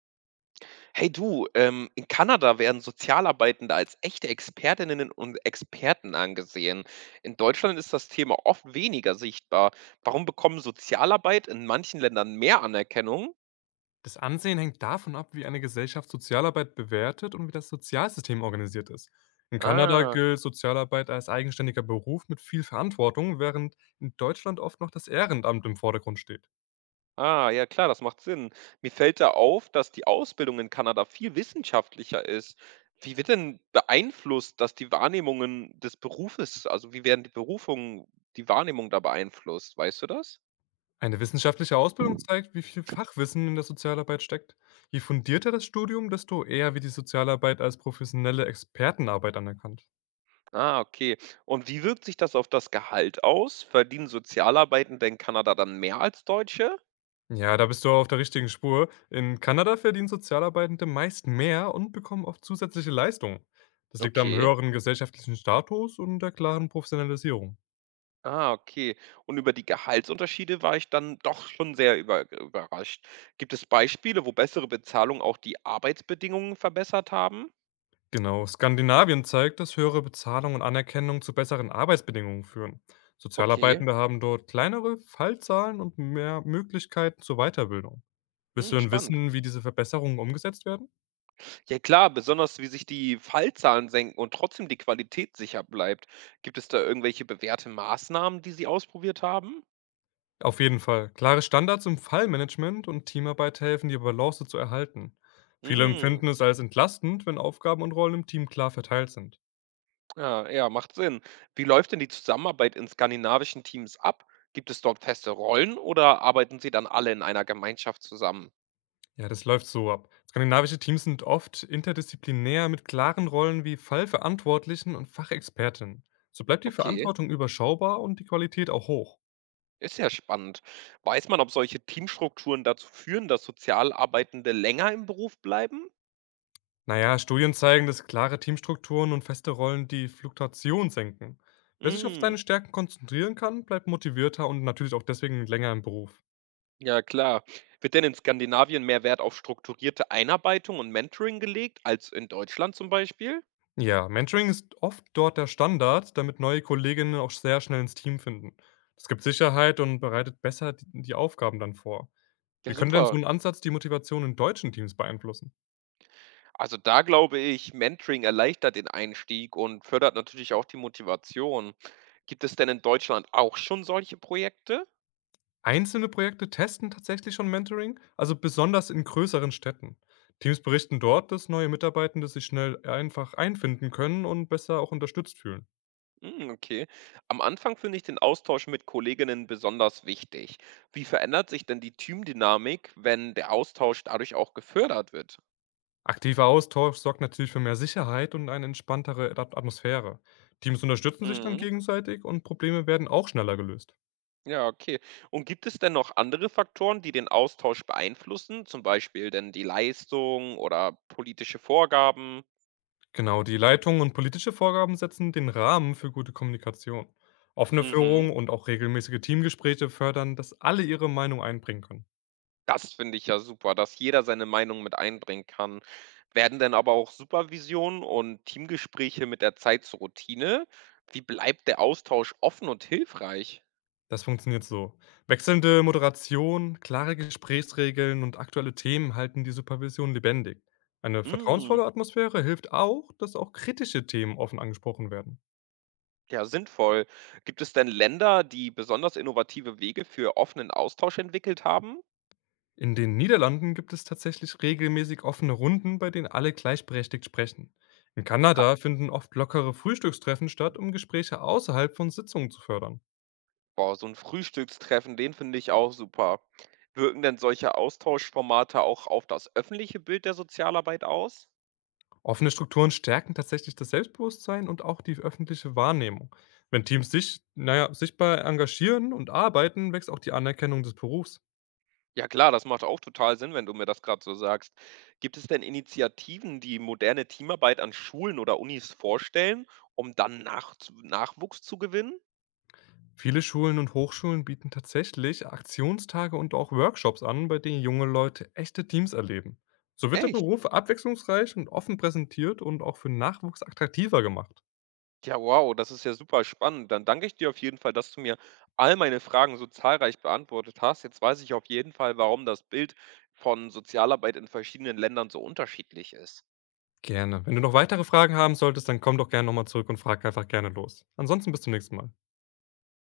Hey du, in Kanada werden Sozialarbeitende als echte Expertinnen und Experten angesehen. In Deutschland ist das Thema oft weniger sichtbar. Warum bekommen Sozialarbeit in manchen Ländern mehr Anerkennung? Das Ansehen hängt davon ab, wie eine Gesellschaft Sozialarbeit bewertet und wie das Sozialsystem organisiert ist. In Kanada Ah, gilt Sozialarbeit als eigenständiger Beruf mit viel Verantwortung, während in Deutschland oft noch das Ehrenamt im Vordergrund steht. Ja klar, das macht Sinn. Mir fällt da auf, dass die Ausbildung in Kanada viel wissenschaftlicher ist. Wie wird denn beeinflusst, dass die Wahrnehmungen des Berufes, also wie werden die Berufungen, die Wahrnehmung da beeinflusst? Weißt du das? Eine wissenschaftliche Ausbildung zeigt, wie viel Fachwissen in der Sozialarbeit steckt. Je fundierter das Studium, desto eher wird die Sozialarbeit als professionelle Expertenarbeit anerkannt. Ah, okay. Und wie wirkt sich das auf das Gehalt aus? Verdienen Sozialarbeitende in Kanada dann mehr als Deutsche? Ja, da bist du auf der richtigen Spur. In Kanada verdienen Sozialarbeitende meist mehr und bekommen oft zusätzliche Leistungen. Das liegt am Okay. höheren gesellschaftlichen Status und der klaren Professionalisierung. Ah, okay. Und über die Gehaltsunterschiede war ich dann doch schon sehr überrascht. Gibt es Beispiele, wo bessere Bezahlung auch die Arbeitsbedingungen verbessert haben? Genau, Skandinavien zeigt, dass höhere Bezahlung und Anerkennung zu besseren Arbeitsbedingungen führen. Okay. Sozialarbeitende haben dort kleinere Fallzahlen und mehr Möglichkeiten zur Weiterbildung. Willst du Hm, denn spannend. wissen, wie diese Verbesserungen umgesetzt werden? Ja klar, besonders wie sich die Fallzahlen senken und trotzdem die Qualität sicher bleibt. Gibt es da irgendwelche bewährte Maßnahmen, die Sie ausprobiert haben? Auf jeden Fall. Klare Standards im Fallmanagement und Teamarbeit helfen, die Balance zu erhalten. Viele empfinden es als entlastend, wenn Aufgaben und Rollen im Team klar verteilt sind. Ja, ja, macht Sinn. Wie läuft denn die Zusammenarbeit in skandinavischen Teams ab? Gibt es dort feste Rollen oder arbeiten sie dann alle in einer Gemeinschaft zusammen? Ja, das läuft so ab. Skandinavische Teams sind oft interdisziplinär mit klaren Rollen wie Fallverantwortlichen und Fachexpertinnen. So bleibt die Okay, Verantwortung überschaubar und die Qualität auch hoch. ist ja spannend. Weiß man, ob solche Teamstrukturen dazu führen, dass Sozialarbeitende länger im Beruf bleiben? Naja, Studien zeigen, dass klare Teamstrukturen und feste Rollen die Fluktuation senken. Wer sich auf Mm, seine Stärken konzentrieren kann, bleibt motivierter und natürlich auch deswegen länger im Beruf. ja, klar. Wird denn in Skandinavien mehr Wert auf strukturierte Einarbeitung und Mentoring gelegt als in Deutschland zum Beispiel? Ja, Mentoring ist oft dort der Standard, damit neue Kolleginnen auch sehr schnell ins Team finden. Das gibt Sicherheit und bereitet besser die Aufgaben dann vor. Ja, Wie könnte denn so super. ein Ansatz die Motivation in deutschen Teams beeinflussen? Also, da glaube ich, Mentoring erleichtert den Einstieg und fördert natürlich auch die Motivation. Gibt es denn in Deutschland auch schon solche Projekte? Einzelne Projekte testen tatsächlich schon Mentoring, also besonders in größeren Städten. Teams berichten dort, dass neue Mitarbeitende sich schnell einfach einfinden können und besser auch unterstützt fühlen. Hm, okay. Am Anfang finde ich den Austausch mit Kolleginnen besonders wichtig. Wie verändert sich denn die Teamdynamik, wenn der Austausch dadurch auch gefördert wird? Aktiver Austausch sorgt natürlich für mehr Sicherheit und eine entspanntere Atmosphäre. Teams unterstützen sich dann Mhm. gegenseitig und Probleme werden auch schneller gelöst. Ja, okay. Und gibt es denn noch andere Faktoren, die den Austausch beeinflussen, zum Beispiel denn die Leistung oder politische Vorgaben? Genau, die Leitung und politische Vorgaben setzen den Rahmen für gute Kommunikation. Offene Mhm. Führung und auch regelmäßige Teamgespräche fördern, dass alle ihre Meinung einbringen können. Das finde ich ja super, dass jeder seine Meinung mit einbringen kann. Werden denn aber auch Supervision und Teamgespräche mit der Zeit zur Routine? Wie bleibt der Austausch offen und hilfreich? Das funktioniert so. Wechselnde Moderation, klare Gesprächsregeln und aktuelle Themen halten die Supervision lebendig. Eine Hm, vertrauensvolle Atmosphäre hilft auch, dass auch kritische Themen offen angesprochen werden. ja, sinnvoll. Gibt es denn Länder, die besonders innovative Wege für offenen Austausch entwickelt haben? In den Niederlanden gibt es tatsächlich regelmäßig offene Runden, bei denen alle gleichberechtigt sprechen. In Ha, Kanada finden oft lockere Frühstückstreffen statt, um Gespräche außerhalb von Sitzungen zu fördern. boah, so ein Frühstückstreffen, den finde ich auch super. Wirken denn solche Austauschformate auch auf das öffentliche Bild der Sozialarbeit aus? Offene Strukturen stärken tatsächlich das Selbstbewusstsein und auch die öffentliche Wahrnehmung. Wenn Teams sich, naja, sichtbar engagieren und arbeiten, wächst auch die Anerkennung des Berufs. Ja klar, das macht auch total Sinn, wenn du mir das gerade so sagst. Gibt es denn Initiativen, die moderne Teamarbeit an Schulen oder Unis vorstellen, um dann Nachwuchs zu gewinnen? Viele Schulen und Hochschulen bieten tatsächlich Aktionstage und auch Workshops an, bei denen junge Leute echte Teams erleben. So wird der Echt? Beruf abwechslungsreich und offen präsentiert und auch für Nachwuchs attraktiver gemacht. Ja, wow, das ist ja super spannend. Dann danke ich dir auf jeden Fall, dass du mir all meine Fragen so zahlreich beantwortet hast. Jetzt weiß ich auf jeden Fall, warum das Bild von Sozialarbeit in verschiedenen Ländern so unterschiedlich ist. Gerne. Wenn du noch weitere Fragen haben solltest, dann komm doch gerne nochmal zurück und frag einfach gerne los. Ansonsten bis zum nächsten Mal.